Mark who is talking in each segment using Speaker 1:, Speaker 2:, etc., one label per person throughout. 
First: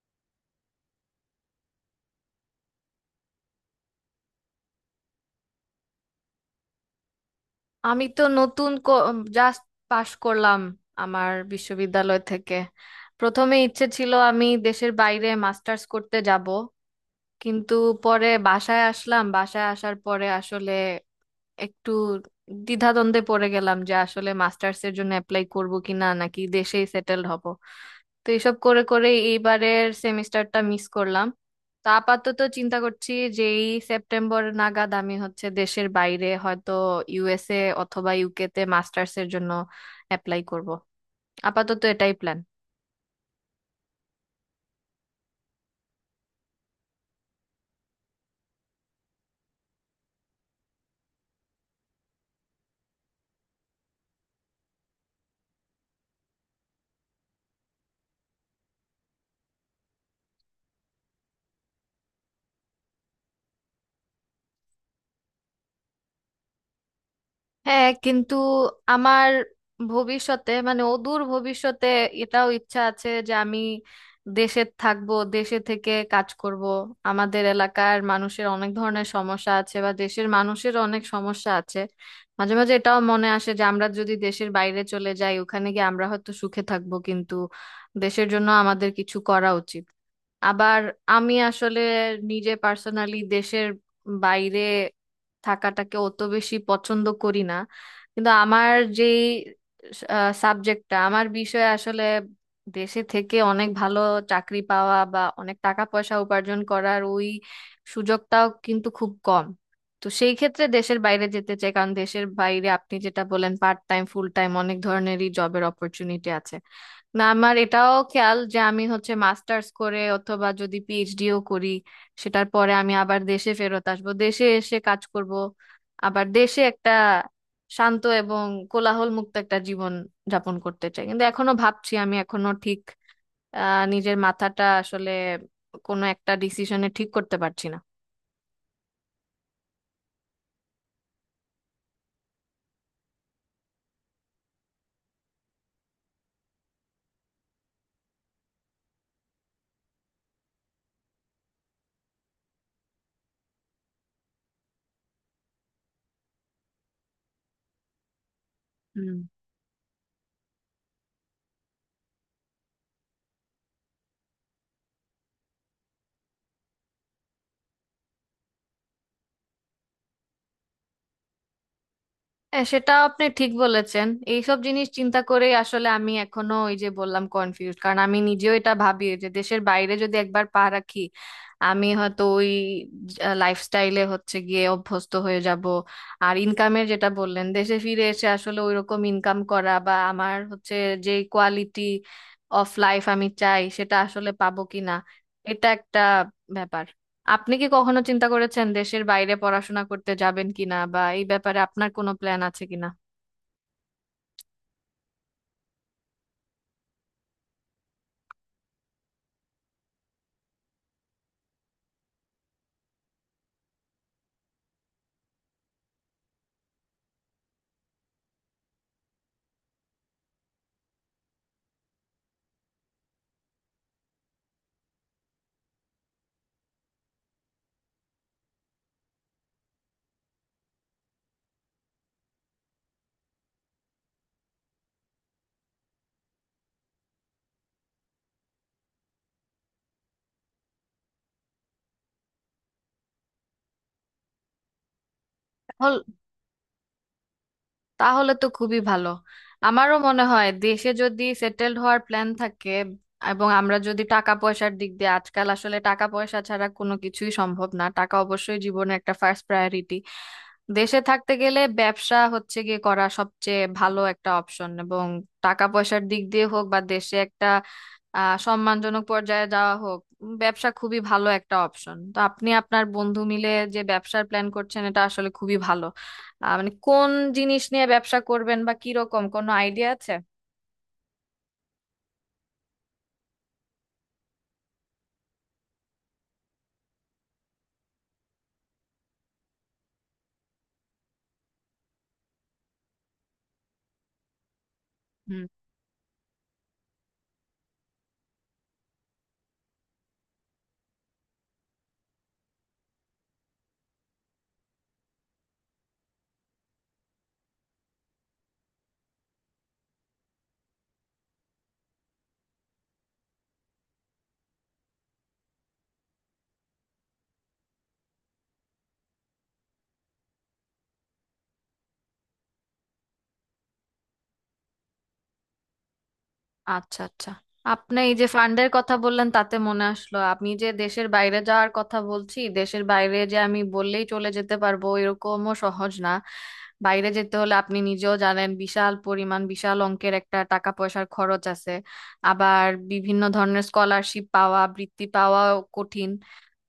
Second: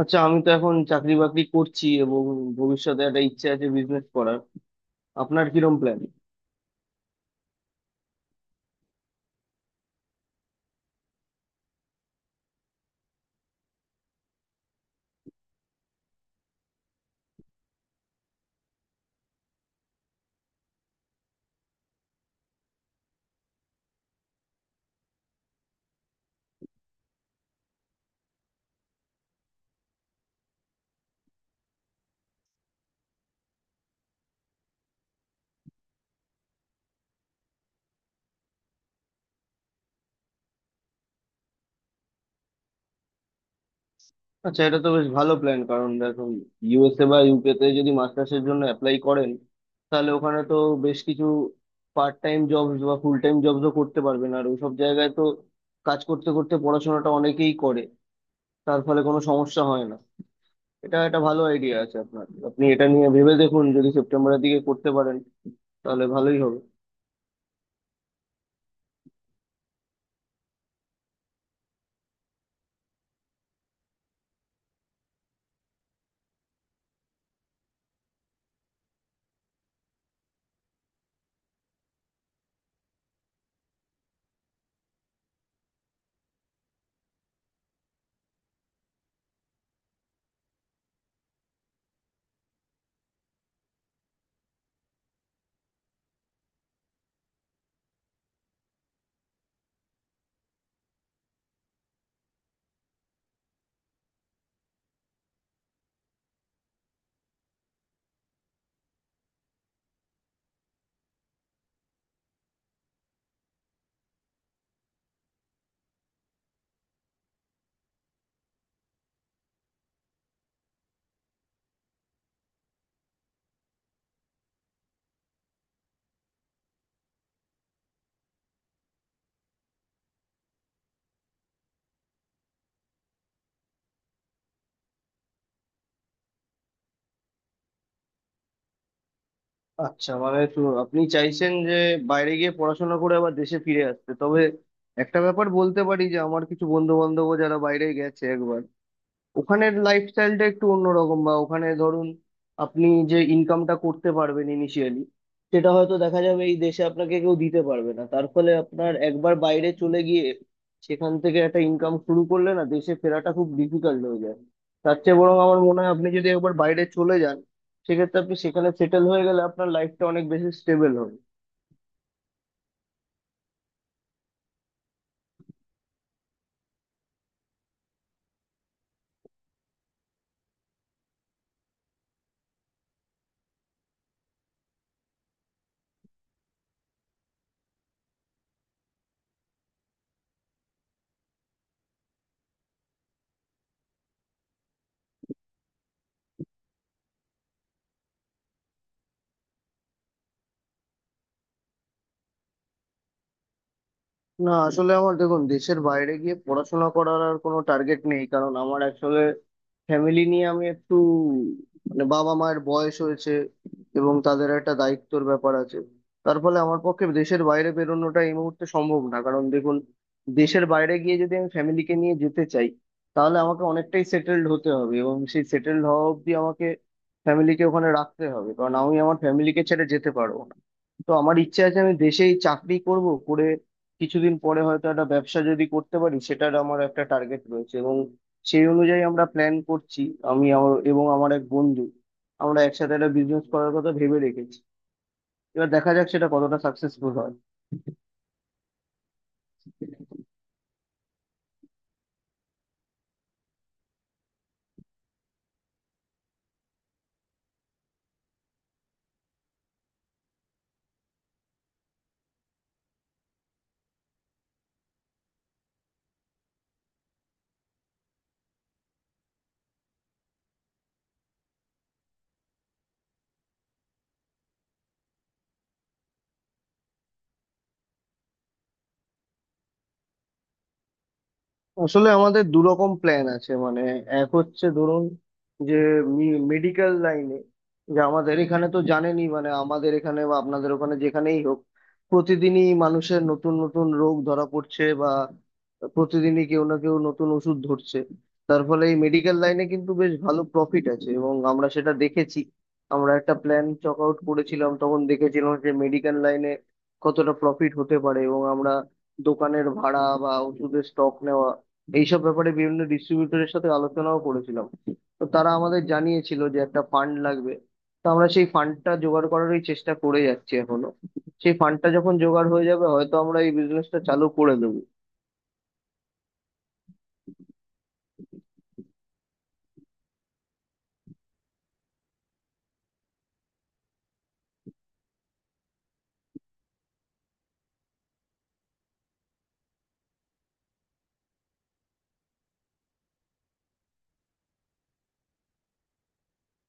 Speaker 1: আচ্ছা, আমি তো এখন চাকরি বাকরি করছি এবং ভবিষ্যতে একটা ইচ্ছে আছে বিজনেস করার। আপনার কিরম প্ল্যান?
Speaker 2: আমি তো নতুন জাস্ট পাশ করলাম আমার বিশ্ববিদ্যালয় থেকে। প্রথমে ইচ্ছে ছিল আমি দেশের বাইরে মাস্টার্স করতে যাব, কিন্তু পরে বাসায় আসলাম। বাসায় আসার পরে আসলে একটু দ্বিধাদ্বন্দ্বে পড়ে গেলাম যে আসলে মাস্টার্স এর জন্য অ্যাপ্লাই করব কি না নাকি দেশেই সেটেলড হব। তো এইসব করে করে এইবারের সেমিস্টারটা মিস করলাম। তো আপাতত চিন্তা করছি যে এই সেপ্টেম্বর নাগাদ আমি হচ্ছে দেশের বাইরে হয়তো ইউএসএ অথবা ইউকে তে মাস্টার্স এর জন্য অ্যাপ্লাই করব। আপাতত এটাই প্ল্যান।
Speaker 1: আচ্ছা, এটা তো বেশ ভালো প্ল্যান। কারণ দেখুন, ইউএসএ বা ইউকে তে যদি মাস্টার্স এর জন্য অ্যাপ্লাই করেন, তাহলে ওখানে তো বেশ কিছু পার্ট টাইম জবস বা ফুল টাইম জবসও করতে পারবেন। আর ওইসব জায়গায় তো কাজ করতে করতে পড়াশোনাটা অনেকেই করে, তার ফলে কোনো সমস্যা হয় না। এটা একটা ভালো আইডিয়া আছে আপনার, আপনি এটা নিয়ে ভেবে দেখুন। যদি সেপ্টেম্বরের দিকে করতে পারেন তাহলে ভালোই হবে।
Speaker 2: হ্যাঁ কিন্তু আমার ভবিষ্যতে মানে অদূর ভবিষ্যতে এটাও ইচ্ছা আছে যে আমি দেশে থাকবো, দেশে থেকে কাজ করব। আমাদের এলাকার মানুষের অনেক ধরনের সমস্যা আছে বা দেশের মানুষের অনেক সমস্যা আছে। মাঝে মাঝে এটাও মনে আসে যে আমরা যদি দেশের বাইরে চলে যাই ওখানে গিয়ে আমরা হয়তো সুখে থাকবো, কিন্তু দেশের জন্য আমাদের কিছু করা উচিত। আবার আমি আসলে নিজে পার্সোনালি দেশের বাইরে থাকাটাকে অত বেশি পছন্দ করি না। কিন্তু আমার যে সাবজেক্টটা, আমার বিষয়ে আসলে দেশে থেকে অনেক ভালো চাকরি পাওয়া বা অনেক টাকা পয়সা উপার্জন করার ওই সুযোগটাও কিন্তু খুব কম। তো সেই ক্ষেত্রে দেশের বাইরে যেতে চাই, কারণ দেশের বাইরে আপনি যেটা বলেন পার্ট টাইম ফুল টাইম অনেক ধরনেরই জবের অপরচুনিটি আছে। না আমার এটাও খেয়াল যে আমি হচ্ছে মাস্টার্স করে অথবা যদি পিএইচডিও করি সেটার পরে আমি আবার দেশে ফেরত আসবো, দেশে এসে কাজ করব। আবার দেশে একটা শান্ত এবং কোলাহল মুক্ত একটা জীবন যাপন করতে চাই, কিন্তু এখনো ভাবছি। আমি এখনো ঠিক নিজের মাথাটা আসলে কোনো একটা ডিসিশনে ঠিক করতে পারছি
Speaker 1: আচ্ছা, মানে তো আপনি চাইছেন যে বাইরে গিয়ে পড়াশোনা করে আবার দেশে ফিরে আসতে। তবে একটা ব্যাপার বলতে পারি, যে আমার কিছু বন্ধু বান্ধব যারা বাইরে গেছে একবার, ওখানের লাইফস্টাইলটা একটু অন্যরকম। বা ওখানে ধরুন আপনি যে ইনকামটা করতে পারবেন ইনিশিয়ালি, সেটা হয়তো দেখা যাবে এই দেশে আপনাকে কেউ দিতে পারবে না। তার ফলে আপনার
Speaker 2: না।
Speaker 1: একবার বাইরে চলে গিয়ে সেখান থেকে একটা ইনকাম শুরু করলে না, দেশে ফেরাটা খুব ডিফিকাল্ট হয়ে যায়। তার চেয়ে বরং আমার মনে হয় আপনি যদি একবার বাইরে চলে যান, সেক্ষেত্রে আপনি সেখানে সেটেল হয়ে গেলে আপনার লাইফটা অনেক বেশি স্টেবল হবে।
Speaker 2: হ্যাঁ, সেটা আপনি ঠিক বলেছেন। এইসব জিনিস চিন্তা করেই আসলে আমি এখনো, ওই যে বললাম, কনফিউজ, কারণ আমি নিজেও এটা ভাবি যে দেশের বাইরে যদি একবার পা রাখি আমি হয়তো ওই লাইফস্টাইলে হচ্ছে গিয়ে অভ্যস্ত হয়ে যাব। আর ইনকামের যেটা বললেন দেশে ফিরে এসে আসলে ওই রকম ইনকাম করা বা আমার হচ্ছে যে কোয়ালিটি অফ লাইফ আমি চাই সেটা আসলে পাবো কিনা, এটা একটা ব্যাপার। আপনি কি কখনো চিন্তা করেছেন দেশের বাইরে পড়াশোনা করতে যাবেন কিনা বা এই ব্যাপারে আপনার কোনো প্ল্যান আছে কিনা?
Speaker 1: না, আসলে আমার, দেখুন, দেশের বাইরে গিয়ে পড়াশোনা করার আর কোনো টার্গেট নেই। কারণ আমার আসলে ফ্যামিলি নিয়ে আমি একটু, মানে, বাবা মায়ের বয়স হয়েছে এবং তাদের একটা দায়িত্বর ব্যাপার আছে। তার ফলে আমার পক্ষে দেশের বাইরে বেরোনোটা এই মুহূর্তে সম্ভব না। কারণ দেখুন, দেশের বাইরে গিয়ে যদি আমি ফ্যামিলিকে নিয়ে যেতে চাই, তাহলে আমাকে অনেকটাই সেটেলড হতে হবে এবং সেই সেটেলড হওয়া অবধি আমাকে ফ্যামিলিকে ওখানে রাখতে হবে, কারণ আমি আমার ফ্যামিলিকে ছেড়ে যেতে পারবো না। তো আমার ইচ্ছা আছে আমি দেশেই চাকরি করব, করে কিছুদিন পরে হয়তো একটা ব্যবসা যদি করতে পারি, সেটার আমার একটা টার্গেট রয়েছে এবং সেই অনুযায়ী আমরা প্ল্যান করছি। আমি আমার এবং আমার এক বন্ধু, আমরা একসাথে একটা বিজনেস করার কথা ভেবে রেখেছি। এবার দেখা
Speaker 2: তাহল-
Speaker 1: যাক সেটা কতটা সাকসেসফুল হয়।
Speaker 2: তাহলে তো খুবই ভালো। আমারও মনে হয় দেশে যদি সেটেলড হওয়ার প্ল্যান থাকে এবং আমরা যদি টাকা পয়সার দিক দিয়ে, আজকাল আসলে টাকা পয়সা ছাড়া কোনো কিছুই সম্ভব না, টাকা অবশ্যই জীবনে একটা ফার্স্ট প্রায়োরিটি। দেশে থাকতে গেলে ব্যবসা হচ্ছে গিয়ে করা সবচেয়ে ভালো একটা অপশন। এবং টাকা পয়সার দিক দিয়ে হোক বা দেশে একটা সম্মানজনক পর্যায়ে যাওয়া হোক, ব্যবসা খুবই ভালো একটা অপশন। তো আপনি আপনার বন্ধু মিলে যে ব্যবসার প্ল্যান করছেন এটা আসলে খুবই ভালো। মানে কোন জিনিস নিয়ে ব্যবসা করবেন বা কিরকম কোনো আইডিয়া আছে?
Speaker 1: আসলে আমাদের দু রকম প্ল্যান আছে। মানে, এক হচ্ছে ধরুন, যে মেডিকেল লাইনে, যে আমাদের এখানে তো জানেনই, মানে আমাদের এখানে বা আপনাদের ওখানে যেখানেই হোক, প্রতিদিনই মানুষের নতুন নতুন রোগ ধরা পড়ছে বা
Speaker 2: হুম।
Speaker 1: প্রতিদিনই কেউ না কেউ নতুন ওষুধ ধরছে। তার ফলে এই মেডিকেল লাইনে কিন্তু বেশ ভালো প্রফিট আছে এবং আমরা সেটা দেখেছি। আমরা একটা প্ল্যান চক আউট করেছিলাম, তখন দেখেছিলাম যে মেডিকেল লাইনে কতটা প্রফিট হতে পারে। এবং আমরা দোকানের ভাড়া বা ওষুধের স্টক নেওয়া, এইসব ব্যাপারে বিভিন্ন ডিস্ট্রিবিউটরের সাথে আলোচনাও করেছিলাম। তো তারা আমাদের জানিয়েছিল যে একটা ফান্ড লাগবে। তো আমরা সেই ফান্ডটা জোগাড় করারই চেষ্টা করে যাচ্ছি এখনো। সেই ফান্ডটা যখন জোগাড় হয়ে যাবে, হয়তো আমরা এই বিজনেসটা চালু করে দেবো।
Speaker 2: আচ্ছা, আচ্ছা। আপনি এই যে ফান্ডের কথা বললেন তাতে মনে আসলো, আমি যে দেশের বাইরে যাওয়ার কথা বলছি, দেশের বাইরে যে আমি বললেই চলে যেতে পারবো এরকমও সহজ না। বাইরে যেতে হলে আপনি নিজেও জানেন বিশাল পরিমাণ বিশাল অঙ্কের একটা টাকা পয়সার খরচ আছে। আবার বিভিন্ন ধরনের স্কলারশিপ পাওয়া, বৃত্তি পাওয়াও কঠিন।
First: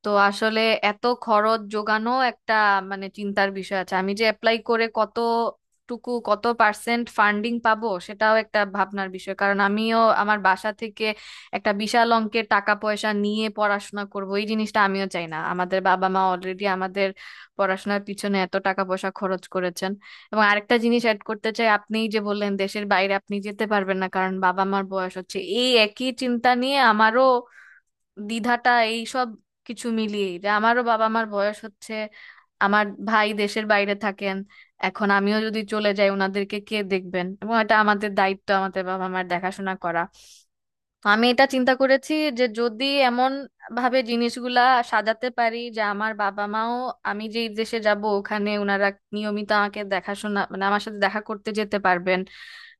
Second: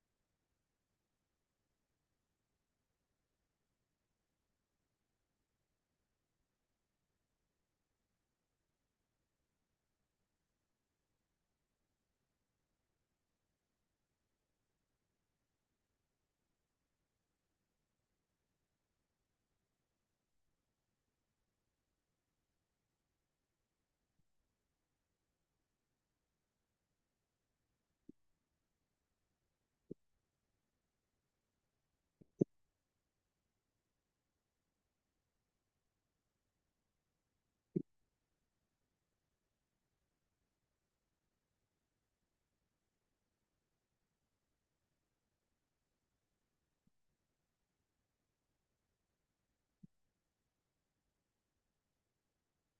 Speaker 2: তো আসলে এত খরচ যোগানো একটা মানে চিন্তার বিষয় আছে। আমি যে অ্যাপ্লাই করে কতটুকু কত পার্সেন্ট ফান্ডিং পাবো সেটাও একটা ভাবনার বিষয়, কারণ আমিও আমার বাসা থেকে একটা বিশাল অঙ্কের টাকা পয়সা নিয়ে পড়াশোনা করব এই জিনিসটা আমিও চাই না। আমাদের বাবা মা অলরেডি আমাদের পড়াশোনার পিছনে এত টাকা পয়সা খরচ করেছেন। এবং আরেকটা জিনিস অ্যাড করতে চাই, আপনিই যে বললেন দেশের বাইরে আপনি যেতে পারবেন না কারণ বাবা মার বয়স হচ্ছে, এই একই চিন্তা নিয়ে আমারও দ্বিধাটা। এই সব কিছু মিলিয়ে যে আমারও বাবা মার বয়স হচ্ছে, আমার ভাই দেশের বাইরে থাকেন, এখন আমিও যদি চলে যাই ওনাদেরকে কে দেখবেন? এবং এটা আমাদের দায়িত্ব আমাদের বাবা মার দেখাশোনা করা। তো আমি এটা চিন্তা করেছি যে যদি এমন ভাবে জিনিসগুলা সাজাতে পারি যে আমার বাবা মাও, আমি যেই দেশে যাব ওখানে ওনারা নিয়মিত আমাকে দেখাশোনা মানে আমার সাথে দেখা করতে যেতে পারবেন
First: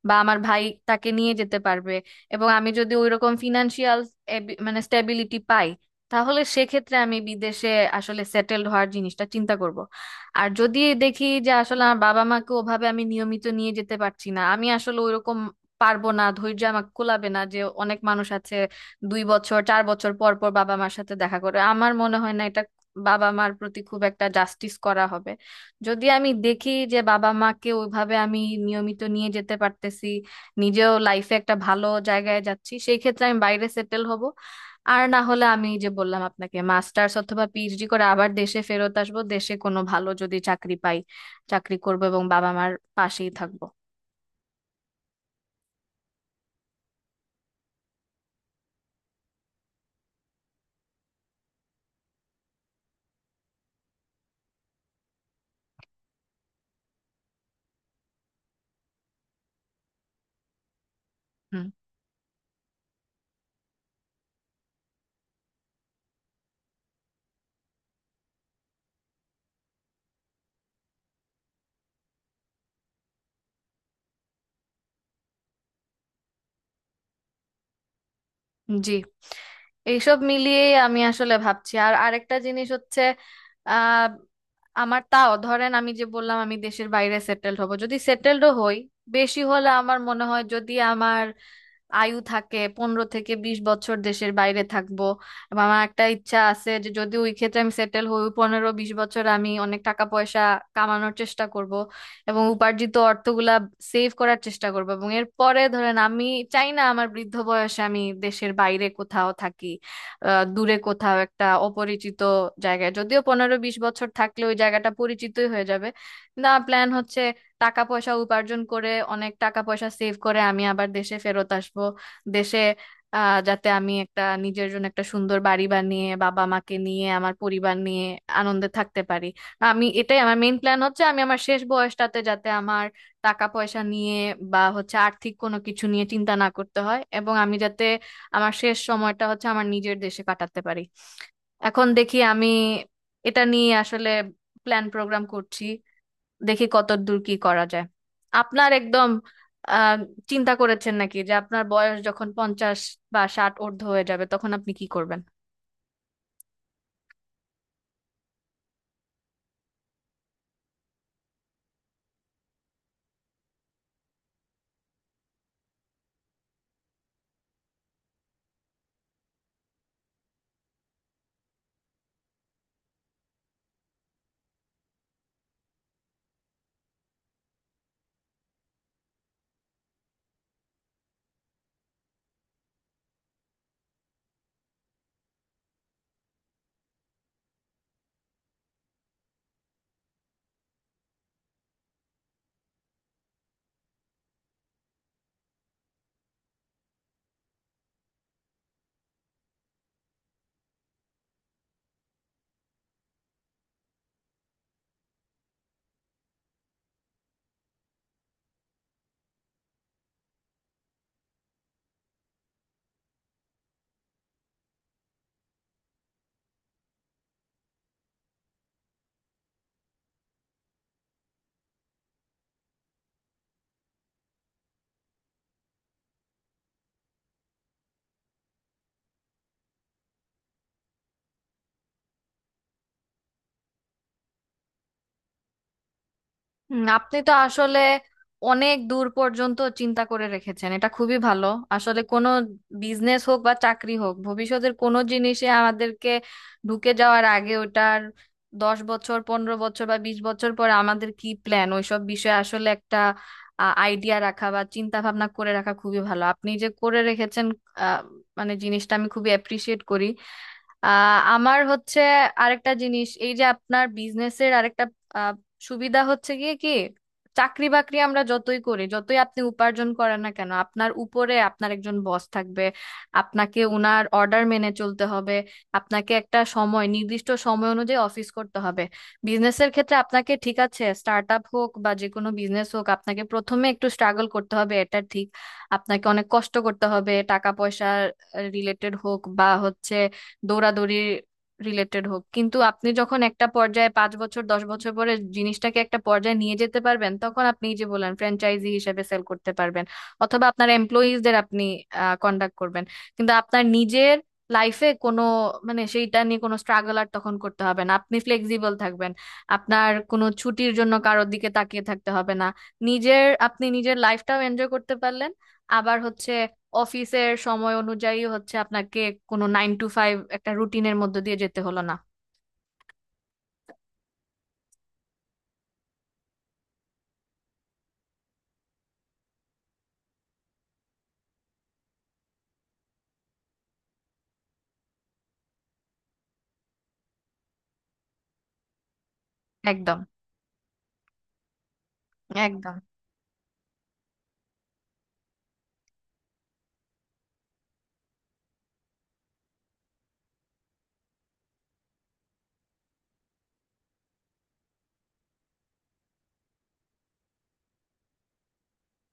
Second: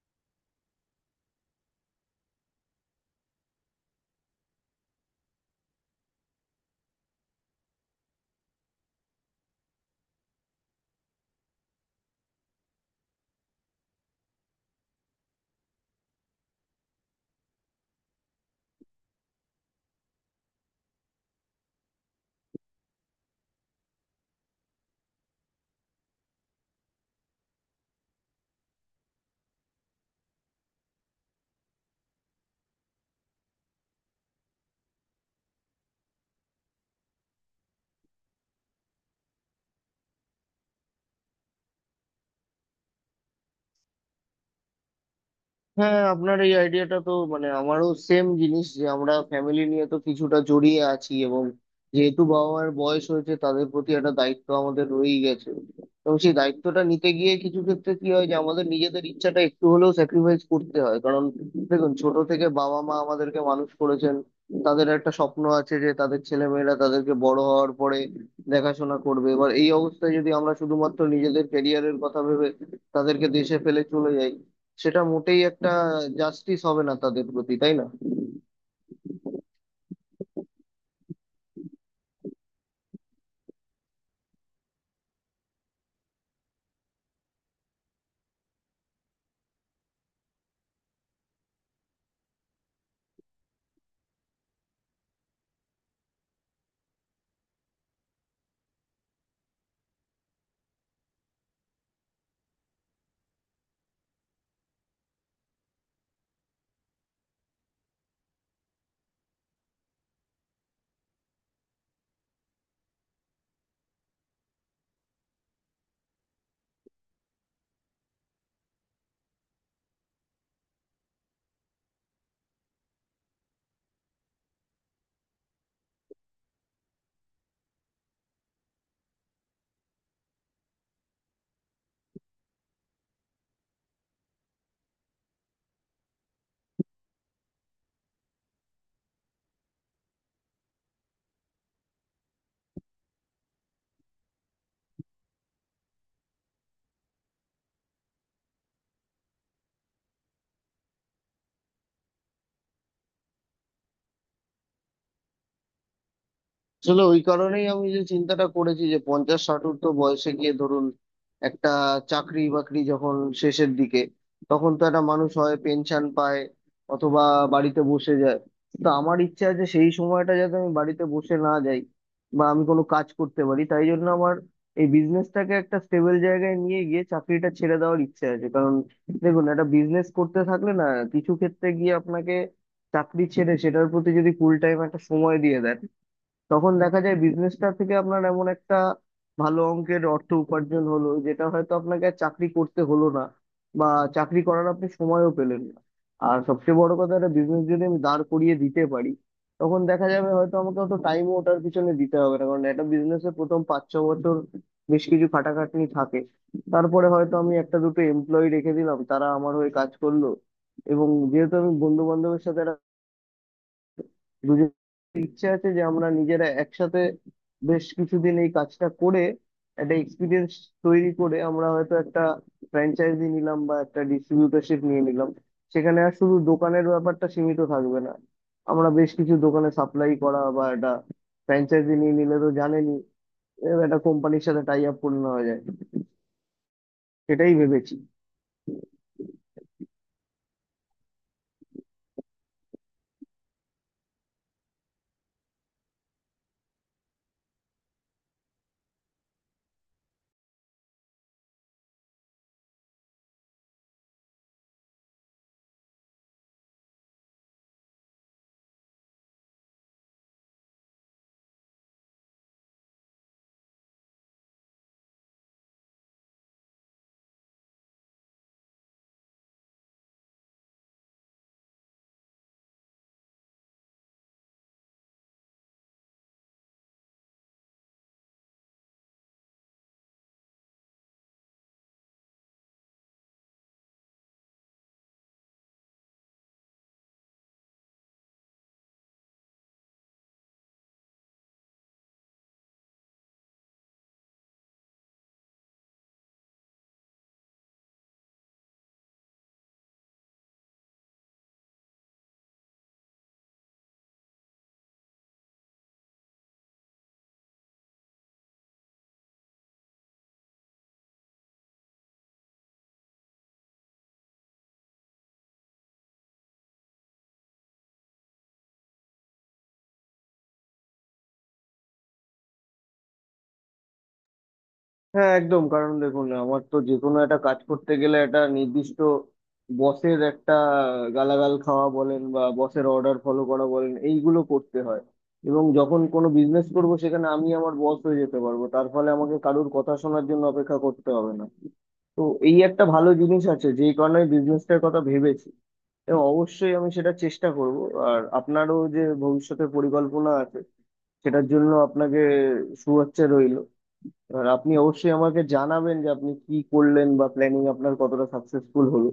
Speaker 2: বা আমার ভাই তাকে নিয়ে যেতে পারবে, এবং আমি যদি ওইরকম ফিনান্সিয়াল মানে স্টেবিলিটি পাই, তাহলে সেক্ষেত্রে আমি বিদেশে আসলে সেটেলড হওয়ার জিনিসটা চিন্তা করব। আর যদি দেখি যে আসলে আমার বাবা মাকে ওভাবে আমি নিয়মিত নিয়ে যেতে পারছি না, আমি আসলে ওইরকম পারবো না, ধৈর্য আমাকে কুলাবে না যে অনেক মানুষ আছে 2 বছর 4 বছর পর পর বাবা মার সাথে দেখা করে, আমার মনে হয় না এটা বাবা মার প্রতি খুব একটা জাস্টিস করা হবে। যদি আমি দেখি যে বাবা মাকে ওইভাবে আমি নিয়মিত নিয়ে যেতে পারতেছি, নিজেও লাইফে একটা ভালো জায়গায় যাচ্ছি, সেই ক্ষেত্রে আমি বাইরে সেটেল হব। আর না হলে আমি যে বললাম আপনাকে মাস্টার্স অথবা পিএইচডি করে আবার দেশে ফেরত আসবো, দেশে কোনো ভালো যদি চাকরি পাই চাকরি করব এবং বাবা মার পাশেই থাকবো।
Speaker 1: হ্যাঁ হ্যাঁ, আপনার এই আইডিয়াটা তো, মানে, আমারও সেম জিনিস। যে আমরা ফ্যামিলি নিয়ে তো কিছুটা জড়িয়ে আছি এবং যেহেতু বাবা মায়ের বয়স হয়েছে, তাদের প্রতি একটা দায়িত্ব আমাদের রয়েই গেছে। এবং সেই দায়িত্বটা নিতে গিয়ে কিছু ক্ষেত্রে কি হয়, যে আমাদের নিজেদের ইচ্ছাটা একটু হলেও স্যাক্রিফাইস করতে হয়। কারণ
Speaker 2: হুম।
Speaker 1: দেখুন, ছোট থেকে বাবা মা আমাদেরকে মানুষ করেছেন, তাদের একটা স্বপ্ন আছে যে তাদের ছেলেমেয়েরা তাদেরকে বড় হওয়ার পরে দেখাশোনা করবে। এবার এই অবস্থায় যদি আমরা শুধুমাত্র নিজেদের ক্যারিয়ারের কথা ভেবে তাদেরকে দেশে ফেলে চলে যাই, সেটা মোটেই একটা জাস্টিস হবে না তাদের প্রতি, তাই না?
Speaker 2: জি। এইসব মিলিয়ে আমি আসলে ভাবছি। আর আরেকটা জিনিস হচ্ছে, আহ আমার তাও, ধরেন আমি যে বললাম আমি দেশের বাইরে সেটেলড হব, যদি সেটেলডও হই, বেশি হলে আমার মনে হয়, যদি আমার আয়ু থাকে, 15 থেকে 20 বছর দেশের বাইরে থাকবো। এবং আমার একটা ইচ্ছা আছে যে যদি ওই ক্ষেত্রে আমি সেটেল হই, ওই 15-20 বছর আমি অনেক টাকা পয়সা কামানোর চেষ্টা করব এবং উপার্জিত অর্থগুলা সেভ করার চেষ্টা করব। এবং এরপরে ধরেন আমি চাই না আমার বৃদ্ধ বয়সে আমি দেশের বাইরে কোথাও থাকি, দূরে কোথাও একটা অপরিচিত জায়গায়, যদিও 15-20 বছর থাকলে ওই জায়গাটা পরিচিতই হয়ে যাবে। না, প্ল্যান হচ্ছে টাকা পয়সা উপার্জন করে অনেক টাকা পয়সা সেভ করে আমি আবার দেশে ফেরত আসবো। দেশে যাতে আমি একটা নিজের জন্য একটা সুন্দর বাড়ি বানিয়ে বাবা মাকে নিয়ে, আমার পরিবার নিয়ে আনন্দে থাকতে পারি। আমি এটাই আমার মেইন প্ল্যান হচ্ছে, আমি আমার শেষ বয়সটাতে যাতে আমার টাকা পয়সা নিয়ে বা হচ্ছে আর্থিক কোনো কিছু নিয়ে চিন্তা না করতে হয় এবং আমি যাতে আমার শেষ সময়টা হচ্ছে আমার নিজের দেশে কাটাতে পারি। এখন দেখি আমি এটা নিয়ে আসলে প্ল্যান প্রোগ্রাম করছি, দেখি কত দূর কি করা যায়। আপনার একদম আহ চিন্তা করেছেন নাকি যে আপনার বয়স যখন 50 বা 60 ঊর্ধ্ব হয়ে যাবে তখন আপনি কি করবেন?
Speaker 1: আসলে ওই কারণেই আমি যে চিন্তাটা করেছি, যে 50-60 ঊর্ধ্ব বয়সে গিয়ে ধরুন, একটা চাকরি বাকরি যখন শেষের দিকে, তখন তো একটা মানুষ হয় পেনশন পায়, অথবা বাড়িতে বসে যায়। তো আমার ইচ্ছা আছে সেই সময়টা যাতে আমি বাড়িতে বসে না যাই বা আমি কোনো কাজ করতে পারি, তাই জন্য আমার এই বিজনেসটাকে একটা স্টেবল জায়গায় নিয়ে গিয়ে চাকরিটা ছেড়ে দেওয়ার ইচ্ছে আছে। কারণ দেখুন, একটা বিজনেস করতে থাকলে না, কিছু ক্ষেত্রে গিয়ে আপনাকে চাকরি ছেড়ে সেটার প্রতি যদি ফুল টাইম একটা সময় দিয়ে দেন, তখন দেখা যায় বিজনেসটা থেকে আপনার এমন একটা ভালো অঙ্কের অর্থ উপার্জন হলো যেটা হয়তো আপনাকে আর চাকরি করতে হলো না বা চাকরি করার আপনি সময়ও পেলেন না। আর সবচেয়ে বড় কথা, একটা বিজনেস যদি আমি দাঁড় করিয়ে দিতে পারি, তখন দেখা যাবে হয়তো আমাকে অত টাইমও ওটার পিছনে দিতে হবে না, কারণ একটা বিজনেসের প্রথম 5-6 বছর বেশ কিছু খাটাখাটনি থাকে। তারপরে হয়তো আমি একটা দুটো এমপ্লয়ি রেখে দিলাম, তারা আমার হয়ে কাজ করলো। এবং যেহেতু আমি বন্ধু বান্ধবের সাথে, দুজনের ইচ্ছে আছে যে আমরা নিজেরা একসাথে বেশ কিছুদিন এই কাজটা করে একটা এক্সপিরিয়েন্স তৈরি করে আমরা হয়তো একটা ফ্র্যাঞ্চাইজি নিলাম বা একটা ডিস্ট্রিবিউটারশিপ নিয়ে নিলাম। সেখানে আর শুধু দোকানের ব্যাপারটা সীমিত থাকবে না, আমরা বেশ কিছু দোকানে সাপ্লাই করা বা একটা ফ্র্যাঞ্চাইজি নিয়ে নিলে তো জানেনই, এরকম একটা কোম্পানির সাথে টাই আপ করে নেওয়া যায়।
Speaker 2: হুম, আপনি তো
Speaker 1: সেটাই
Speaker 2: আসলে
Speaker 1: ভেবেছি।
Speaker 2: অনেক দূর পর্যন্ত চিন্তা করে রেখেছেন, এটা খুবই ভালো। আসলে কোনো বিজনেস হোক বা চাকরি হোক, ভবিষ্যতের কোনো জিনিসে আমাদেরকে ঢুকে যাওয়ার আগে ওটার 10 বছর, 15 বছর বা 20 বছর পরে আমাদের কি প্ল্যান ওইসব বিষয়ে আসলে একটা আইডিয়া রাখা বা চিন্তা ভাবনা করে রাখা খুবই ভালো। আপনি যে করে রেখেছেন আহ, মানে জিনিসটা আমি খুবই অ্যাপ্রিসিয়েট করি। আমার হচ্ছে আরেকটা জিনিস, এই যে আপনার বিজনেসের আরেকটা আহ, সুবিধা হচ্ছে গিয়ে কি, চাকরি বাকরি আমরা যতই করি, যতই আপনি উপার্জন করেন না কেন, আপনার উপরে আপনার একজন বস থাকবে। আপনাকে ওনার অর্ডার মেনে চলতে হবে। আপনাকে একটা সময়, নির্দিষ্ট সময় অনুযায়ী অফিস করতে হবে। বিজনেসের ক্ষেত্রে আপনাকে, ঠিক আছে স্টার্ট আপ হোক বা যে কোনো বিজনেস হোক, আপনাকে প্রথমে একটু স্ট্রাগল করতে হবে এটা ঠিক, আপনাকে অনেক কষ্ট করতে হবে, টাকা পয়সা রিলেটেড হোক বা হচ্ছে দৌড়াদৌড়ি রিলেটেড হোক, কিন্তু আপনি যখন একটা পর্যায়ে, 5 বছর 10 বছর পরে জিনিসটাকে একটা পর্যায়ে নিয়ে যেতে পারবেন, তখন আপনি যে বলেন ফ্র্যাঞ্চাইজি হিসেবে সেল করতে পারবেন অথবা আপনার এমপ্লয়িজদের আপনি কন্ডাক্ট করবেন। কিন্তু আপনার নিজের লাইফে কোনো, মানে সেইটা নিয়ে কোনো স্ট্রাগল আর তখন করতে হবে না, আপনি ফ্লেক্সিবল থাকবেন। আপনার কোনো ছুটির জন্য কারোর দিকে তাকিয়ে থাকতে হবে না। নিজের, আপনি নিজের লাইফটাও এনজয় করতে পারলেন। আবার হচ্ছে অফিসের সময় অনুযায়ী হচ্ছে আপনাকে কোনো 9টা-5টা একটা রুটিনের মধ্যে দিয়ে যেতে হলো না।
Speaker 1: হ্যাঁ, একদম। কারণ দেখুন, আমার তো যে কোনো একটা কাজ করতে গেলে একটা নির্দিষ্ট বসের একটা গালাগাল খাওয়া বলেন বা বসের অর্ডার ফলো করা বলেন, এইগুলো করতে হয়। এবং যখন কোনো বিজনেস করব, সেখানে আমি আমার বস হয়ে যেতে পারবো, তার ফলে আমাকে কারুর কথা
Speaker 2: একদম,
Speaker 1: শোনার জন্য অপেক্ষা করতে হবে না। তো এই
Speaker 2: একদম।
Speaker 1: একটা ভালো জিনিস আছে যেই কারণে বিজনেসটার কথা ভেবেছি, এবং অবশ্যই আমি সেটা চেষ্টা করব। আর আপনারও যে ভবিষ্যতের পরিকল্পনা আছে, সেটার জন্য আপনাকে শুভেচ্ছা রইল। এবার আপনি অবশ্যই আমাকে জানাবেন যে আপনি কি করলেন বা প্ল্যানিং আপনার কতটা সাকসেসফুল হলো।